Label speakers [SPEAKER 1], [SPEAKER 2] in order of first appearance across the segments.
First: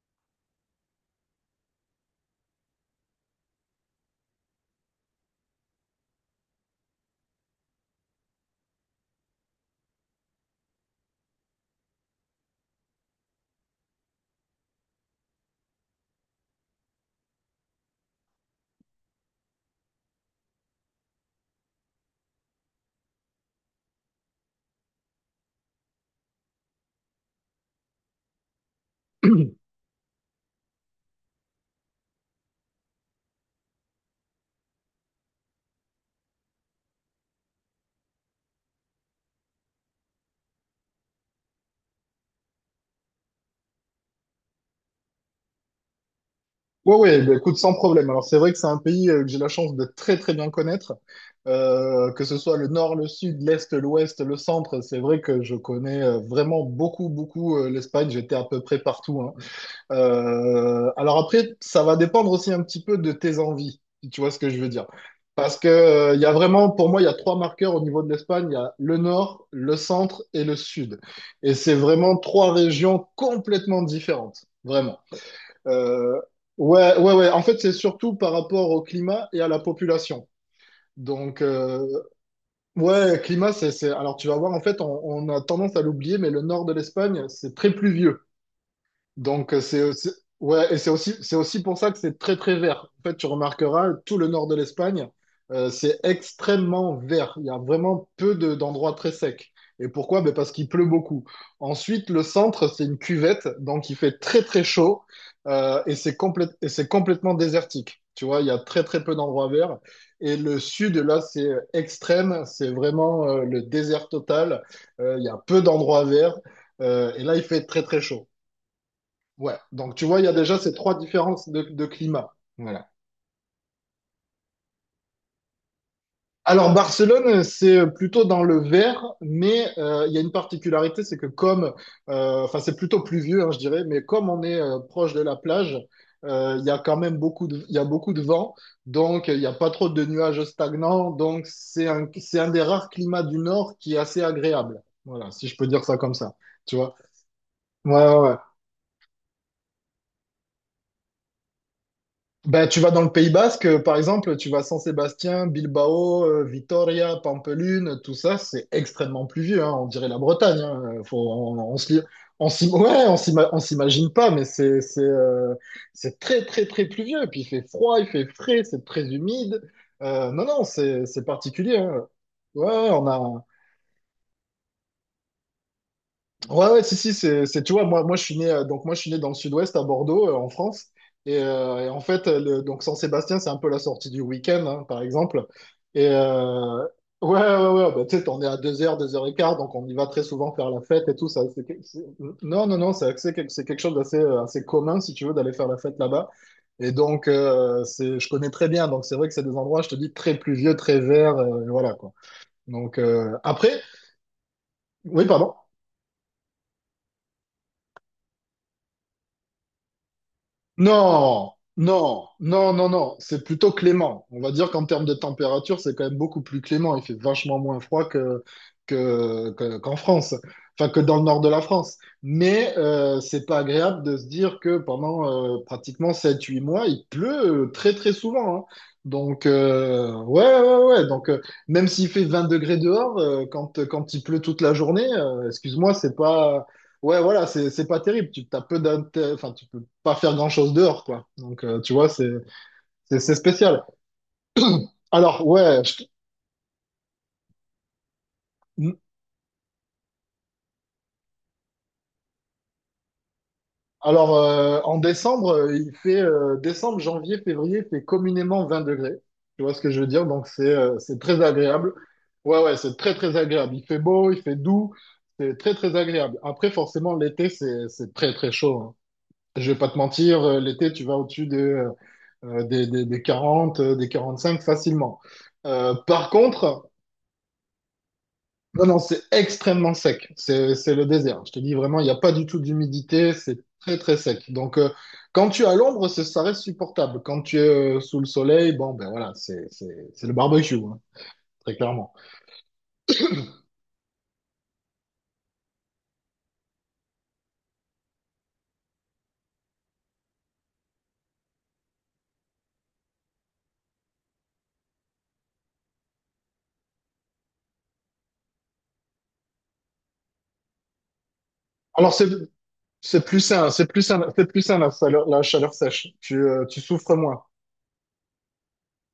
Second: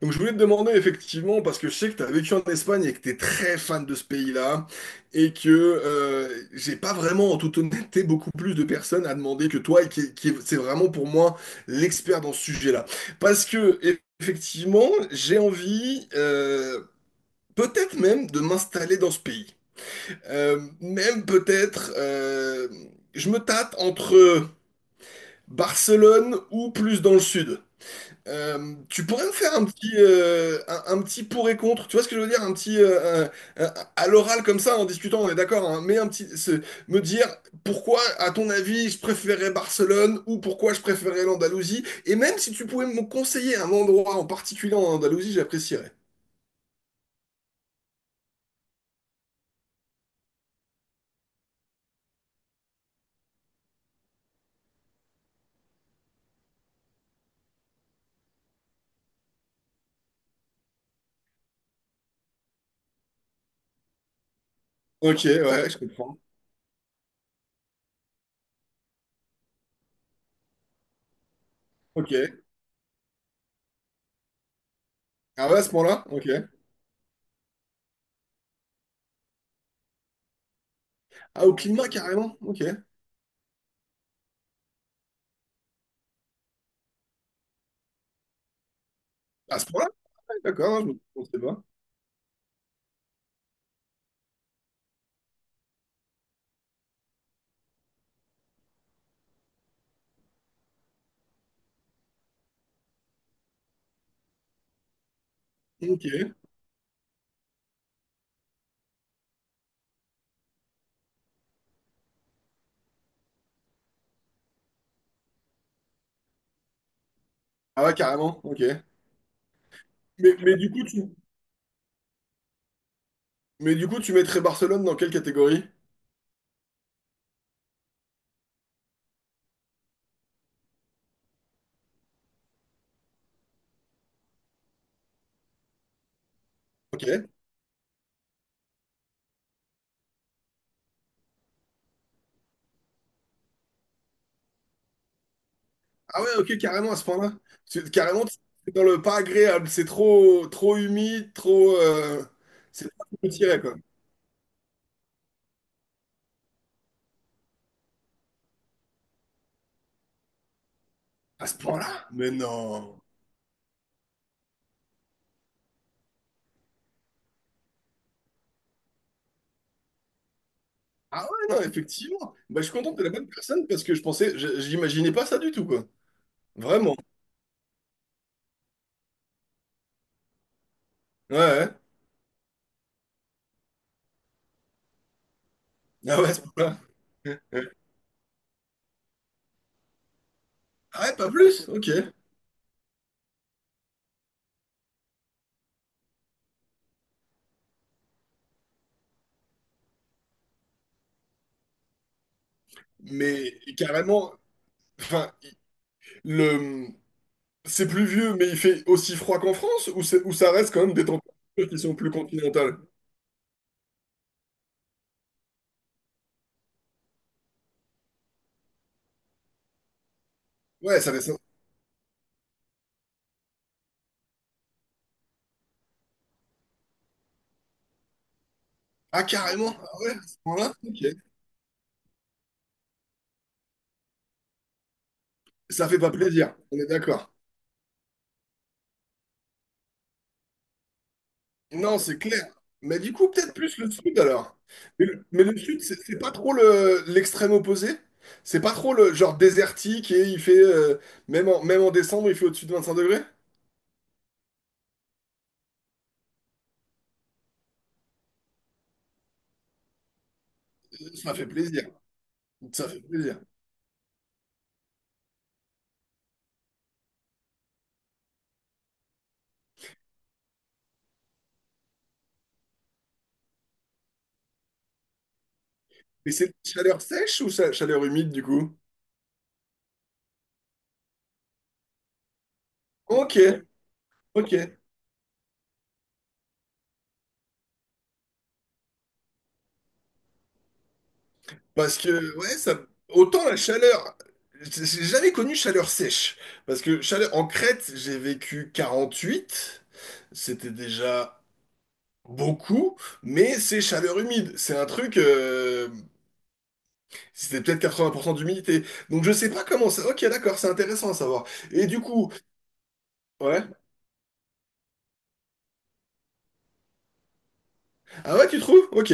[SPEAKER 1] Donc je voulais te demander effectivement, parce que je sais que tu as vécu en Espagne et que tu es très fan de ce pays-là, et que j'ai pas vraiment, en toute honnêteté, beaucoup plus de personnes à demander que toi, c'est vraiment pour moi l'expert dans ce sujet-là. Parce que effectivement, j'ai envie, peut-être même, de m'installer dans ce pays. Même peut-être, je me tâte entre Barcelone ou plus dans le sud. Tu pourrais me faire
[SPEAKER 2] Ouais,
[SPEAKER 1] un petit pour et contre, tu vois ce que je veux dire? Un petit, un- À l'oral comme ça, en discutant, on est d'accord, hein, me dire pourquoi, à ton avis, je préférais Barcelone ou pourquoi je préférais l'Andalousie, et même si tu pouvais me conseiller un endroit en particulier en Andalousie, j'apprécierais.
[SPEAKER 2] ouais, bah, écoute, sans problème. Alors, c'est vrai que c'est un pays que j'ai la chance de très, très bien connaître. Que ce soit le nord, le sud, l'est, l'ouest, le centre, c'est vrai que je connais vraiment beaucoup, beaucoup, l'Espagne. J'étais à peu près partout, hein. Alors après, ça va dépendre aussi un petit peu de tes envies, si tu vois ce que je veux dire.
[SPEAKER 1] Ok,
[SPEAKER 2] Parce que,
[SPEAKER 1] ouais, je comprends.
[SPEAKER 2] il y a vraiment, pour moi, il y a trois marqueurs au niveau de l'Espagne. Il y a le nord, le centre et le sud. Et c'est
[SPEAKER 1] Ok.
[SPEAKER 2] vraiment trois régions complètement différentes. Vraiment.
[SPEAKER 1] Ah ouais, à ce point-là?
[SPEAKER 2] Euh,
[SPEAKER 1] Ok.
[SPEAKER 2] ouais, ouais, ouais. En fait, c'est surtout par rapport au climat et à la population. Donc,
[SPEAKER 1] Ah, au climat, carrément? Ok.
[SPEAKER 2] ouais, climat, c'est... Alors, tu vas voir, en fait, on a tendance à l'oublier, mais le nord de l'Espagne, c'est très pluvieux. Donc,
[SPEAKER 1] À ce
[SPEAKER 2] c'est
[SPEAKER 1] point-là?
[SPEAKER 2] aussi,
[SPEAKER 1] Ouais,
[SPEAKER 2] ouais, et
[SPEAKER 1] d'accord, hein, je ne
[SPEAKER 2] c'est
[SPEAKER 1] pensais
[SPEAKER 2] aussi
[SPEAKER 1] pas.
[SPEAKER 2] pour ça que c'est très, très vert. En fait, tu remarqueras, tout le nord de l'Espagne, c'est extrêmement vert. Il y a vraiment d'endroits très secs. Et pourquoi? Ben, parce qu'il pleut beaucoup. Ensuite, le centre, c'est une cuvette, donc il fait très, très chaud, et
[SPEAKER 1] Ok.
[SPEAKER 2] c'est complètement désertique. Tu vois, il y a très, très peu d'endroits verts. Et le sud, là, c'est extrême, c'est vraiment, le désert total. Il y a peu d'endroits verts, et là, il fait très,
[SPEAKER 1] Ah ouais,
[SPEAKER 2] très chaud.
[SPEAKER 1] carrément? Ok.
[SPEAKER 2] Ouais, donc tu vois, il y a
[SPEAKER 1] Mais, mais
[SPEAKER 2] déjà
[SPEAKER 1] du
[SPEAKER 2] ces
[SPEAKER 1] coup,
[SPEAKER 2] trois
[SPEAKER 1] tu,
[SPEAKER 2] différences de climat. Voilà.
[SPEAKER 1] Mais du coup, tu mettrais Barcelone dans quelle catégorie?
[SPEAKER 2] Alors Barcelone, c'est plutôt dans le vert, mais il y a une particularité, c'est que comme, enfin c'est plutôt pluvieux, hein, je dirais, mais comme on est proche de la plage, il y a quand même
[SPEAKER 1] Ok.
[SPEAKER 2] beaucoup de, il y a beaucoup de vent, donc il n'y a pas trop de nuages stagnants, donc c'est un des rares climats du nord qui est assez agréable. Voilà, si je peux dire ça comme
[SPEAKER 1] Ah ouais,
[SPEAKER 2] ça.
[SPEAKER 1] ok,
[SPEAKER 2] Tu
[SPEAKER 1] carrément
[SPEAKER 2] vois?
[SPEAKER 1] à ce point-là.
[SPEAKER 2] Ouais, ouais,
[SPEAKER 1] Carrément,
[SPEAKER 2] ouais.
[SPEAKER 1] c'est dans le pas agréable. C'est trop, trop humide, trop.
[SPEAKER 2] Ben, tu
[SPEAKER 1] C'est
[SPEAKER 2] vas dans
[SPEAKER 1] pas
[SPEAKER 2] le
[SPEAKER 1] ce
[SPEAKER 2] Pays
[SPEAKER 1] que je dirais,
[SPEAKER 2] Basque,
[SPEAKER 1] quoi.
[SPEAKER 2] par exemple, tu vas Saint Sébastien, Bilbao, Vitoria, Pampelune, tout ça, c'est extrêmement pluvieux, hein, on dirait la Bretagne, hein,
[SPEAKER 1] À ce
[SPEAKER 2] on se
[SPEAKER 1] point-là? Mais non.
[SPEAKER 2] ouais, on s'imagine pas, mais c'est très, très, très pluvieux. Puis il fait froid, il fait frais, c'est très humide. Non, non, c'est
[SPEAKER 1] Ah ouais, non,
[SPEAKER 2] particulier, hein.
[SPEAKER 1] effectivement. Bah,
[SPEAKER 2] Ouais,
[SPEAKER 1] je suis
[SPEAKER 2] ouais,
[SPEAKER 1] content de
[SPEAKER 2] on
[SPEAKER 1] la bonne
[SPEAKER 2] a,
[SPEAKER 1] personne parce que je pensais, j'imaginais pas ça du tout, quoi.
[SPEAKER 2] ouais, ouais,
[SPEAKER 1] Vraiment.
[SPEAKER 2] si, si, tu vois, moi, je suis né, moi, je suis né dans le sud-ouest, à Bordeaux, en France.
[SPEAKER 1] Ouais,
[SPEAKER 2] Et,
[SPEAKER 1] ouais.
[SPEAKER 2] en fait, Saint-Sébastien, c'est un peu la sortie du week-end, hein, par exemple. Et,
[SPEAKER 1] Ah ouais, à ce point-là.
[SPEAKER 2] ouais, ouais, ouais, bah, tu sais, on est à 2 heures et quart, donc on y va très souvent faire la
[SPEAKER 1] Ah
[SPEAKER 2] fête et
[SPEAKER 1] ouais,
[SPEAKER 2] tout.
[SPEAKER 1] pas
[SPEAKER 2] Ça,
[SPEAKER 1] plus? Ok.
[SPEAKER 2] non, non, non, c'est quelque chose d'assez, assez commun, si tu veux, d'aller faire la fête là-bas. Et donc, c'est, je connais très bien. Donc, c'est vrai que c'est des endroits, je te dis, très pluvieux, très verts, voilà, quoi. Donc,
[SPEAKER 1] Mais
[SPEAKER 2] après,
[SPEAKER 1] carrément,
[SPEAKER 2] oui,
[SPEAKER 1] enfin,
[SPEAKER 2] pardon.
[SPEAKER 1] le, c'est plus vieux, mais il fait aussi froid qu'en France ou, ou ça reste quand même des
[SPEAKER 2] Non,
[SPEAKER 1] températures qui sont plus
[SPEAKER 2] non, non,
[SPEAKER 1] continentales?
[SPEAKER 2] non, non, c'est plutôt clément. On va dire qu'en termes de température, c'est quand même beaucoup plus clément. Il fait vachement moins froid qu'en France, enfin que
[SPEAKER 1] Ouais, ça
[SPEAKER 2] dans le
[SPEAKER 1] descend.
[SPEAKER 2] nord de la France. Mais c'est pas agréable de se dire que pendant pratiquement 7, 8 mois, il pleut très très souvent, hein.
[SPEAKER 1] Ah,
[SPEAKER 2] Donc,
[SPEAKER 1] carrément? Ah ouais, à ce
[SPEAKER 2] ouais,
[SPEAKER 1] moment-là?
[SPEAKER 2] ouais, ouais,
[SPEAKER 1] Ok.
[SPEAKER 2] ouais. Donc, même s'il fait 20 degrés dehors, quand, quand il pleut toute la journée,
[SPEAKER 1] Ça
[SPEAKER 2] excuse-moi,
[SPEAKER 1] fait pas
[SPEAKER 2] c'est
[SPEAKER 1] plaisir,
[SPEAKER 2] pas.
[SPEAKER 1] on est
[SPEAKER 2] Ouais,
[SPEAKER 1] d'accord.
[SPEAKER 2] voilà, c'est pas terrible. Tu T'as peu enfin, tu peux pas faire grand-chose dehors, quoi. Donc, tu
[SPEAKER 1] Non,
[SPEAKER 2] vois,
[SPEAKER 1] c'est clair. Mais du coup,
[SPEAKER 2] c'est
[SPEAKER 1] peut-être plus
[SPEAKER 2] spécial.
[SPEAKER 1] le sud alors. Mais le,
[SPEAKER 2] Alors,
[SPEAKER 1] mais le
[SPEAKER 2] ouais,
[SPEAKER 1] sud, c'est c'est pas trop l'extrême opposé? C'est pas trop le genre désertique et il fait, même en décembre, il fait au-dessus de 25 degrés?
[SPEAKER 2] alors en décembre, il fait décembre, janvier, février, il fait communément 20 degrés. Tu vois ce que je veux dire? Donc, c'est
[SPEAKER 1] Ça
[SPEAKER 2] très
[SPEAKER 1] fait plaisir.
[SPEAKER 2] agréable. Ouais, ouais,
[SPEAKER 1] Ça
[SPEAKER 2] c'est
[SPEAKER 1] fait
[SPEAKER 2] très très
[SPEAKER 1] plaisir.
[SPEAKER 2] agréable. Il fait beau, il fait doux, c'est très très agréable. Après, forcément, l'été, c'est très très chaud, hein. Je vais pas te mentir, l'été, tu vas au-dessus de des 40 des 45 facilement. Par
[SPEAKER 1] Et c'est
[SPEAKER 2] contre,
[SPEAKER 1] chaleur sèche ou chaleur humide du coup?
[SPEAKER 2] non, non, c'est extrêmement sec. C'est le désert. Je te dis vraiment, il n'y a pas du tout d'humidité.
[SPEAKER 1] Ok,
[SPEAKER 2] C'est très, très sec.
[SPEAKER 1] ok.
[SPEAKER 2] Donc, quand tu es à l'ombre, ça reste supportable. Quand tu es sous le soleil, bon, ben voilà, c'est le barbecue, hein, très
[SPEAKER 1] Parce
[SPEAKER 2] clairement.
[SPEAKER 1] que, ouais, ça. Autant la chaleur, j'ai jamais connu chaleur sèche. Parce que chaleur en Crète, j'ai vécu 48, c'était déjà beaucoup, mais c'est chaleur humide. C'est un truc, c'était peut-être 80% d'humidité. Donc je sais pas comment ça. Ok, d'accord, c'est intéressant à savoir. Et du
[SPEAKER 2] Alors,
[SPEAKER 1] coup,
[SPEAKER 2] c'est plus sain,
[SPEAKER 1] ouais.
[SPEAKER 2] c'est plus sain, c'est plus sain la chaleur sèche. Tu souffres moins.
[SPEAKER 1] Ah ouais, tu trouves? Ok.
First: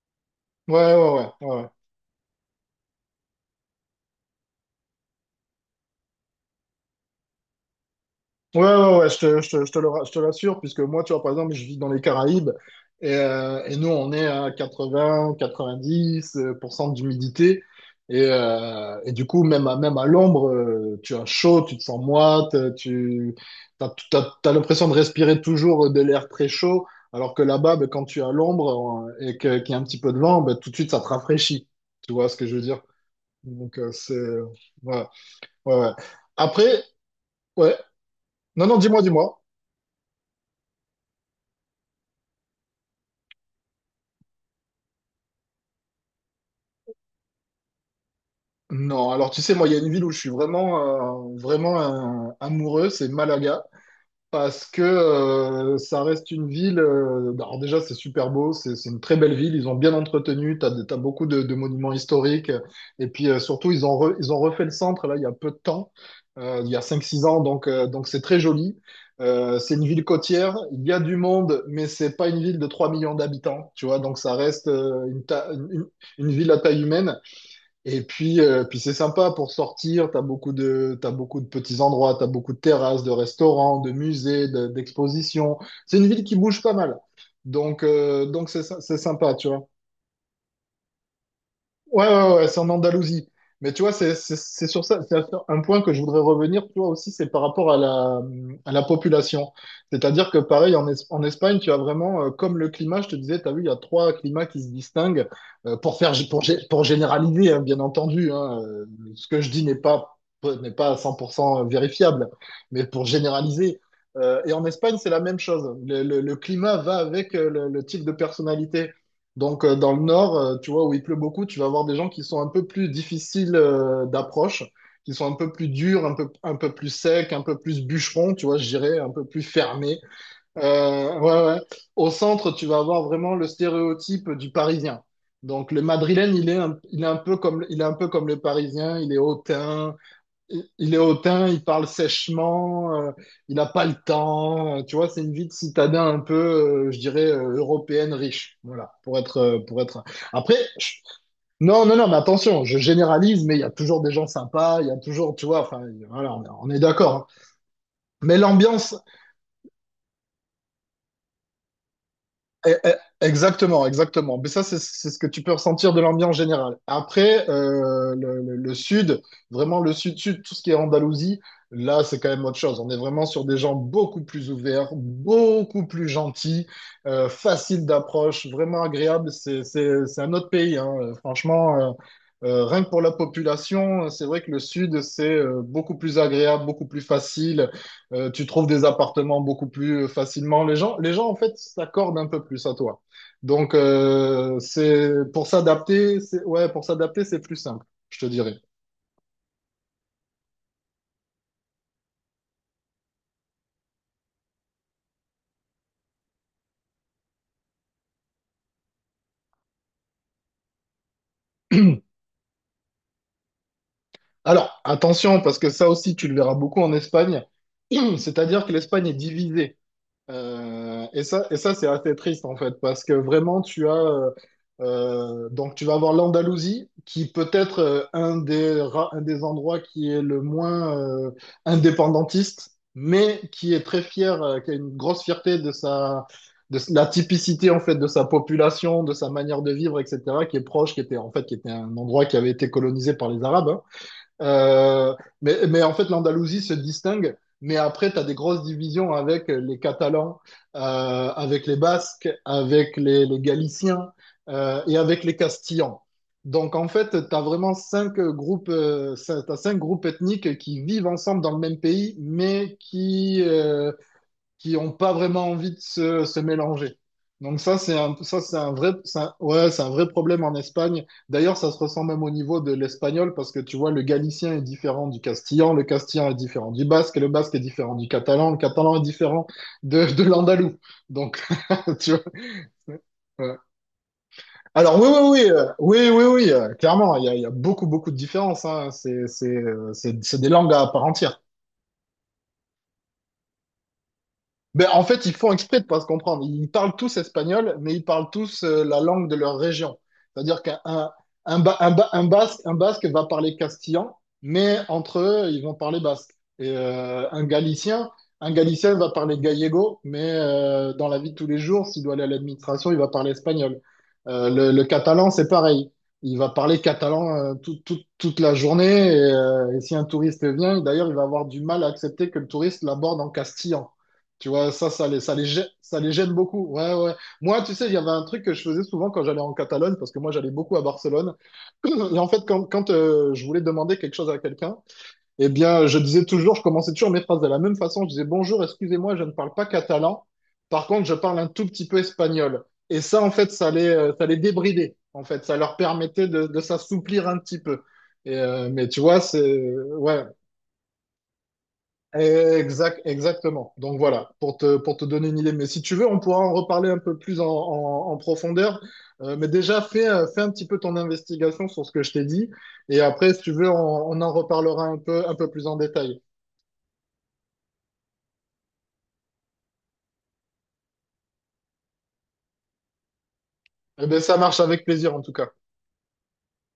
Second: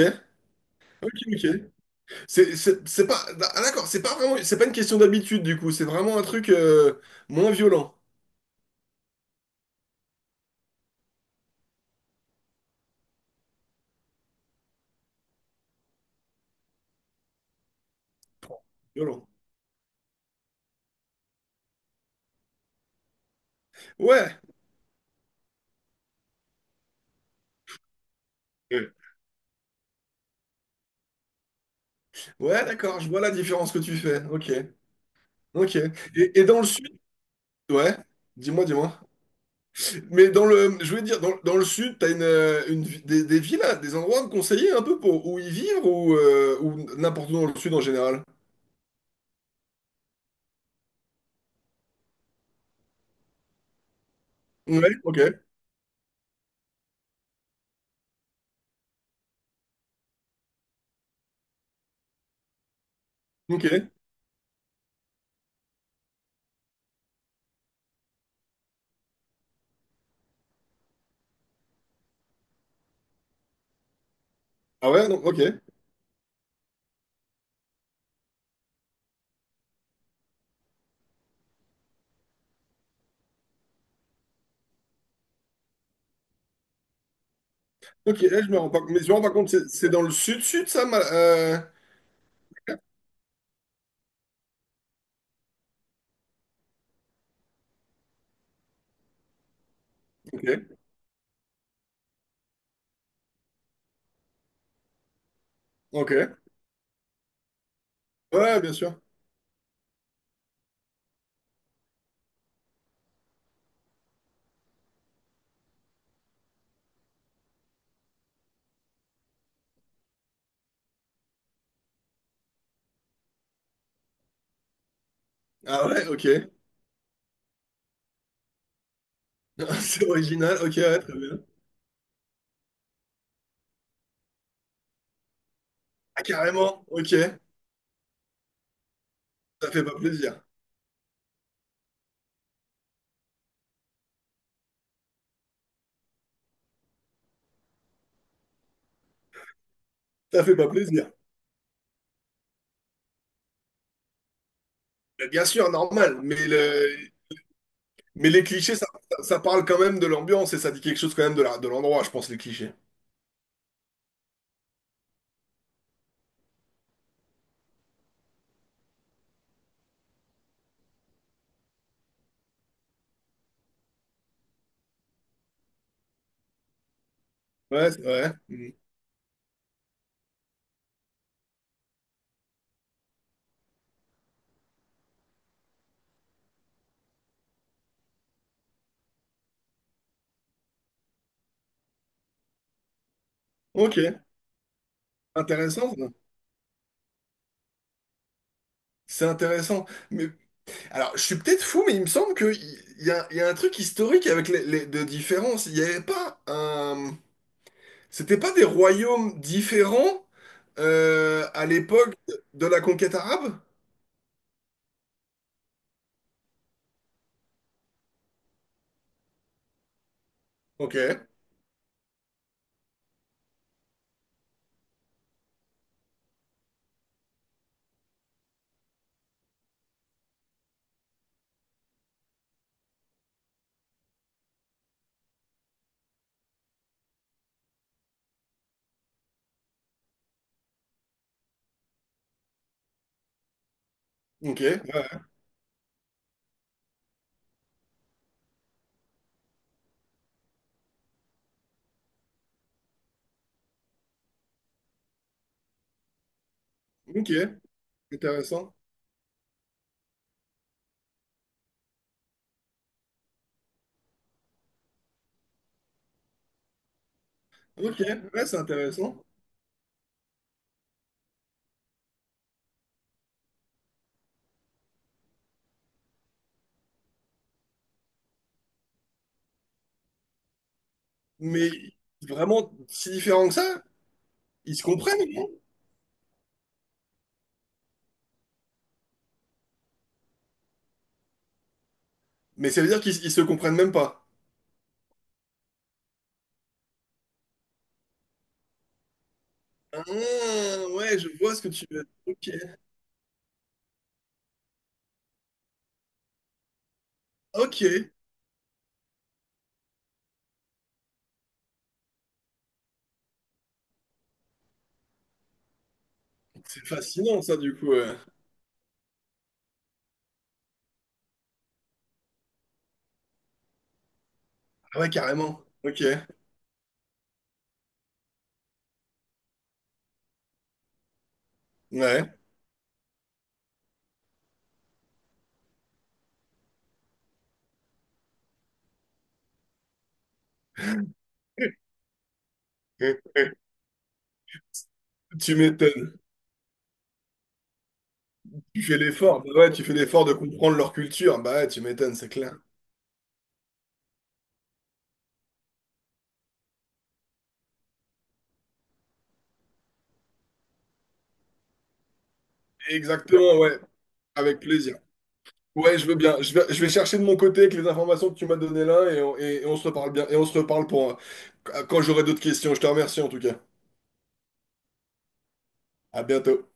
[SPEAKER 2] Ouais, ouais,
[SPEAKER 1] Ok,
[SPEAKER 2] ouais,
[SPEAKER 1] ok.
[SPEAKER 2] ouais, ouais.
[SPEAKER 1] C'est pas. Ah d'accord, c'est pas vraiment. C'est pas une question d'habitude du coup, c'est vraiment un truc moins violent.
[SPEAKER 2] Ouais, ouais, ouais, je te le, je te l'assure, puisque moi, tu vois, par exemple, je vis dans les Caraïbes et, nous, on est à quatre-vingt quatre-vingt-dix pour cent d'humidité. Et, du
[SPEAKER 1] Violent.
[SPEAKER 2] coup, même à l'ombre, tu as chaud, tu te sens moite,
[SPEAKER 1] Ouais.
[SPEAKER 2] t'as l'impression de respirer toujours de l'air très chaud, alors que là-bas, ben, quand tu es à l'ombre et qu'il y a un petit peu de vent, ben, tout de suite, ça te rafraîchit. Tu vois ce que je veux
[SPEAKER 1] Ouais,
[SPEAKER 2] dire?
[SPEAKER 1] d'accord, je vois la différence
[SPEAKER 2] Donc,
[SPEAKER 1] que tu
[SPEAKER 2] c'est...
[SPEAKER 1] fais. Ok,
[SPEAKER 2] Ouais,
[SPEAKER 1] ok.
[SPEAKER 2] ouais, ouais.
[SPEAKER 1] Et dans le
[SPEAKER 2] Après,
[SPEAKER 1] sud,
[SPEAKER 2] ouais.
[SPEAKER 1] ouais, dis-moi,
[SPEAKER 2] Non, non,
[SPEAKER 1] dis-moi.
[SPEAKER 2] dis-moi, dis-moi.
[SPEAKER 1] Mais je voulais dire, dans le sud, t'as des villes, des endroits à me conseiller un peu pour où y vivre ou n'importe où dans le sud en général.
[SPEAKER 2] Non, alors tu sais, moi, il y a une ville où je suis vraiment, vraiment amoureux, c'est Malaga, parce que
[SPEAKER 1] Ouais, ok,
[SPEAKER 2] ça reste une ville. Bah, alors déjà, c'est super beau, c'est une très belle ville. Ils ont bien entretenu, t'as, t'as beaucoup de monuments historiques, et puis surtout,
[SPEAKER 1] ok.
[SPEAKER 2] ils ont refait le centre là il y a peu de temps, il y a 5 6 ans, donc c'est très joli. C'est une ville côtière, il y a du monde, mais c'est pas une ville de 3 millions d'habitants, tu vois, donc ça reste
[SPEAKER 1] Ah ouais, donc, ok.
[SPEAKER 2] une ville à taille humaine. Et puis, puis c'est sympa pour sortir. T'as beaucoup de petits endroits, t'as beaucoup de terrasses, de restaurants, de musées, d'expositions. C'est une ville qui bouge pas mal.
[SPEAKER 1] Ok, eh,
[SPEAKER 2] Donc
[SPEAKER 1] je me
[SPEAKER 2] c'est,
[SPEAKER 1] rends pas,
[SPEAKER 2] c'est
[SPEAKER 1] mais je me rends pas
[SPEAKER 2] sympa, tu
[SPEAKER 1] compte,
[SPEAKER 2] vois.
[SPEAKER 1] c'est dans le sud-sud, ça.
[SPEAKER 2] Ouais, ouais, ouais, c'est en Andalousie. Mais tu vois, c'est sur ça, c'est un point que je voudrais revenir, tu vois, aussi, c'est par rapport à la population. C'est-à-dire que,
[SPEAKER 1] Ok,
[SPEAKER 2] pareil, en Espagne, tu as vraiment, comme le climat, je te disais, tu as vu, il y a trois climats qui se distinguent, pour faire,
[SPEAKER 1] ok.
[SPEAKER 2] pour généraliser, hein, bien entendu, hein,
[SPEAKER 1] Ouais, bien sûr.
[SPEAKER 2] ce que je dis n'est pas, n'est pas à 100% vérifiable, mais pour généraliser. Et en Espagne, c'est la même chose. Le climat va avec le type de personnalité. Donc, dans le nord, tu vois, où il pleut beaucoup, tu vas avoir des gens qui sont un peu plus difficiles d'approche, qui sont un peu plus
[SPEAKER 1] Ah
[SPEAKER 2] durs,
[SPEAKER 1] ouais, ok.
[SPEAKER 2] un peu plus secs, un peu plus bûcherons, tu vois, je dirais, un peu plus fermés.
[SPEAKER 1] C'est original, ok, ouais, très bien.
[SPEAKER 2] Ouais, ouais. Au centre, tu vas avoir vraiment le stéréotype du Parisien. Donc, le
[SPEAKER 1] Ah,
[SPEAKER 2] Madrilène,
[SPEAKER 1] carrément,
[SPEAKER 2] il est
[SPEAKER 1] ok.
[SPEAKER 2] un peu comme, il est un peu comme le Parisien, il est
[SPEAKER 1] Ça fait pas
[SPEAKER 2] hautain,
[SPEAKER 1] plaisir.
[SPEAKER 2] il est hautain, il parle sèchement, il n'a pas le temps. Tu vois, c'est une vie de citadin un peu, je dirais, européenne riche. Voilà, pour être, pour être.
[SPEAKER 1] Ça fait
[SPEAKER 2] Après,
[SPEAKER 1] pas plaisir.
[SPEAKER 2] non, non, non, mais attention, je généralise, mais il y a toujours des gens sympas, il y a toujours,
[SPEAKER 1] Bien
[SPEAKER 2] tu vois,
[SPEAKER 1] sûr,
[SPEAKER 2] enfin,
[SPEAKER 1] normal,
[SPEAKER 2] voilà, on est d'accord, hein.
[SPEAKER 1] mais
[SPEAKER 2] Mais
[SPEAKER 1] les clichés, ça,
[SPEAKER 2] l'ambiance,
[SPEAKER 1] ça ça parle quand même de l'ambiance et ça dit quelque chose quand même de de l'endroit, je pense, les clichés.
[SPEAKER 2] eh, eh, exactement, exactement. Mais ça, c'est ce que tu peux ressentir de l'ambiance générale. Après, le sud, vraiment le sud-sud, tout ce qui est Andalousie, là, c'est quand même autre chose. On est vraiment sur des gens beaucoup plus ouverts, beaucoup plus gentils, faciles
[SPEAKER 1] Ouais, ouais.
[SPEAKER 2] d'approche,
[SPEAKER 1] Mm.
[SPEAKER 2] vraiment agréables. C'est un autre pays, hein. Franchement, rien que pour la population, c'est vrai que le sud, c'est beaucoup plus agréable, beaucoup plus facile. Tu trouves des appartements beaucoup plus facilement. Les gens en fait, s'accordent un peu plus à toi. Donc,
[SPEAKER 1] Ok,
[SPEAKER 2] c'est pour
[SPEAKER 1] intéressant, ça.
[SPEAKER 2] s'adapter, c'est ouais, pour s'adapter, c'est plus simple, je te dirais.
[SPEAKER 1] C'est intéressant. Mais alors, je suis peut-être fou, mais il me semble qu'il y a un truc historique avec les de différence. Il n'y avait pas un. C'était pas des royaumes différents à l'époque de la conquête arabe?
[SPEAKER 2] Alors, attention, parce que ça aussi, tu le verras beaucoup en Espagne. C'est-à-dire que l'Espagne est divisée.
[SPEAKER 1] Ok,
[SPEAKER 2] Et ça, et ça c'est assez triste en fait, parce que vraiment tu as donc tu vas avoir l'Andalousie qui peut être un des un des endroits qui est le moins indépendantiste, mais qui est très fier, qui a une grosse fierté de la typicité en fait de sa population, de sa manière de vivre, etc. Qui est proche, qui était un endroit qui avait été colonisé par les Arabes.
[SPEAKER 1] ok,
[SPEAKER 2] Euh, mais en fait, l'Andalousie se distingue. Mais après, tu as des grosses divisions avec les Catalans, avec les Basques, avec les Galiciens et avec les Castillans. Donc en fait,
[SPEAKER 1] ok,
[SPEAKER 2] tu as vraiment cinq groupes,
[SPEAKER 1] intéressant.
[SPEAKER 2] t'as cinq groupes ethniques qui vivent ensemble dans le même pays, mais qui n'ont pas vraiment envie de se mélanger. Donc ça,
[SPEAKER 1] Ok,
[SPEAKER 2] ça,
[SPEAKER 1] ouais, c'est intéressant.
[SPEAKER 2] ouais, c'est un vrai problème en Espagne. D'ailleurs, ça se ressent même au niveau de l'espagnol parce que tu vois, le galicien est différent du castillan, le castillan est différent du basque, et le basque est différent du catalan, le catalan est différent de l'andalou. Donc,
[SPEAKER 1] Mais
[SPEAKER 2] tu vois.
[SPEAKER 1] vraiment si différent que
[SPEAKER 2] Ouais.
[SPEAKER 1] ça? Ils se
[SPEAKER 2] Alors
[SPEAKER 1] comprennent, non?
[SPEAKER 2] oui, oui, oui, clairement, il y a beaucoup de différences, hein. C'est des langues à part entière.
[SPEAKER 1] Mais ça veut dire qu'ils se comprennent même pas.
[SPEAKER 2] Ben, en fait, ils font exprès de pas se comprendre. Ils parlent tous espagnol, mais ils parlent tous la langue de leur région.
[SPEAKER 1] Ah,
[SPEAKER 2] C'est-à-dire qu'un
[SPEAKER 1] ouais, je vois
[SPEAKER 2] un,
[SPEAKER 1] ce que
[SPEAKER 2] Ba-
[SPEAKER 1] tu
[SPEAKER 2] un
[SPEAKER 1] veux.
[SPEAKER 2] Ba-
[SPEAKER 1] Ok,
[SPEAKER 2] un basque va parler castillan, mais entre eux, ils vont parler basque. Et
[SPEAKER 1] ok.
[SPEAKER 2] un galicien va parler gallego, mais dans la vie de tous les jours, s'il doit aller à l'administration, il va parler espagnol. Le catalan, c'est pareil. Il va parler
[SPEAKER 1] C'est fascinant
[SPEAKER 2] catalan
[SPEAKER 1] ça du coup.
[SPEAKER 2] toute la journée. Et si un touriste vient, d'ailleurs, il va avoir du mal à accepter que le touriste l'aborde en castillan. Tu vois,
[SPEAKER 1] Ah ouais,
[SPEAKER 2] ça
[SPEAKER 1] carrément.
[SPEAKER 2] ça
[SPEAKER 1] Ok,
[SPEAKER 2] les gêne beaucoup. Ouais, ouais. Moi, tu sais, il y avait un truc que je faisais souvent quand j'allais en Catalogne, parce que moi, j'allais beaucoup à Barcelone. Et en
[SPEAKER 1] ouais.
[SPEAKER 2] fait, quand je voulais demander quelque chose à quelqu'un, eh bien, je disais toujours, je commençais toujours mes phrases de la même façon. Je disais, bonjour, excusez-moi, je ne parle pas catalan. Par contre, je parle un tout petit peu espagnol. Et ça, en fait, ça les débridait. En fait,
[SPEAKER 1] Tu
[SPEAKER 2] ça leur
[SPEAKER 1] m'étonnes.
[SPEAKER 2] permettait de s'assouplir un petit peu. Et,
[SPEAKER 1] Tu fais l'effort. Bah ouais, tu fais
[SPEAKER 2] ouais.
[SPEAKER 1] l'effort de comprendre leur culture. Bah ouais, tu m'étonnes, c'est clair.
[SPEAKER 2] Exact, exactement. Donc voilà, pour te donner une idée. Mais si tu veux, on pourra en reparler un peu plus en profondeur. Mais déjà, fais un petit peu ton investigation sur ce que je t'ai dit. Et après, si tu
[SPEAKER 1] Exactement,
[SPEAKER 2] veux,
[SPEAKER 1] ouais.
[SPEAKER 2] on en
[SPEAKER 1] Avec
[SPEAKER 2] reparlera
[SPEAKER 1] plaisir.
[SPEAKER 2] un peu plus en
[SPEAKER 1] Ouais, je veux
[SPEAKER 2] détail.
[SPEAKER 1] bien. Je vais chercher de mon côté avec les informations que tu m'as données là et on se reparle bien. Et on se reparle pour quand j'aurai d'autres questions. Je te remercie en tout cas.
[SPEAKER 2] Eh ben ça marche, avec plaisir en tout cas.
[SPEAKER 1] À bientôt.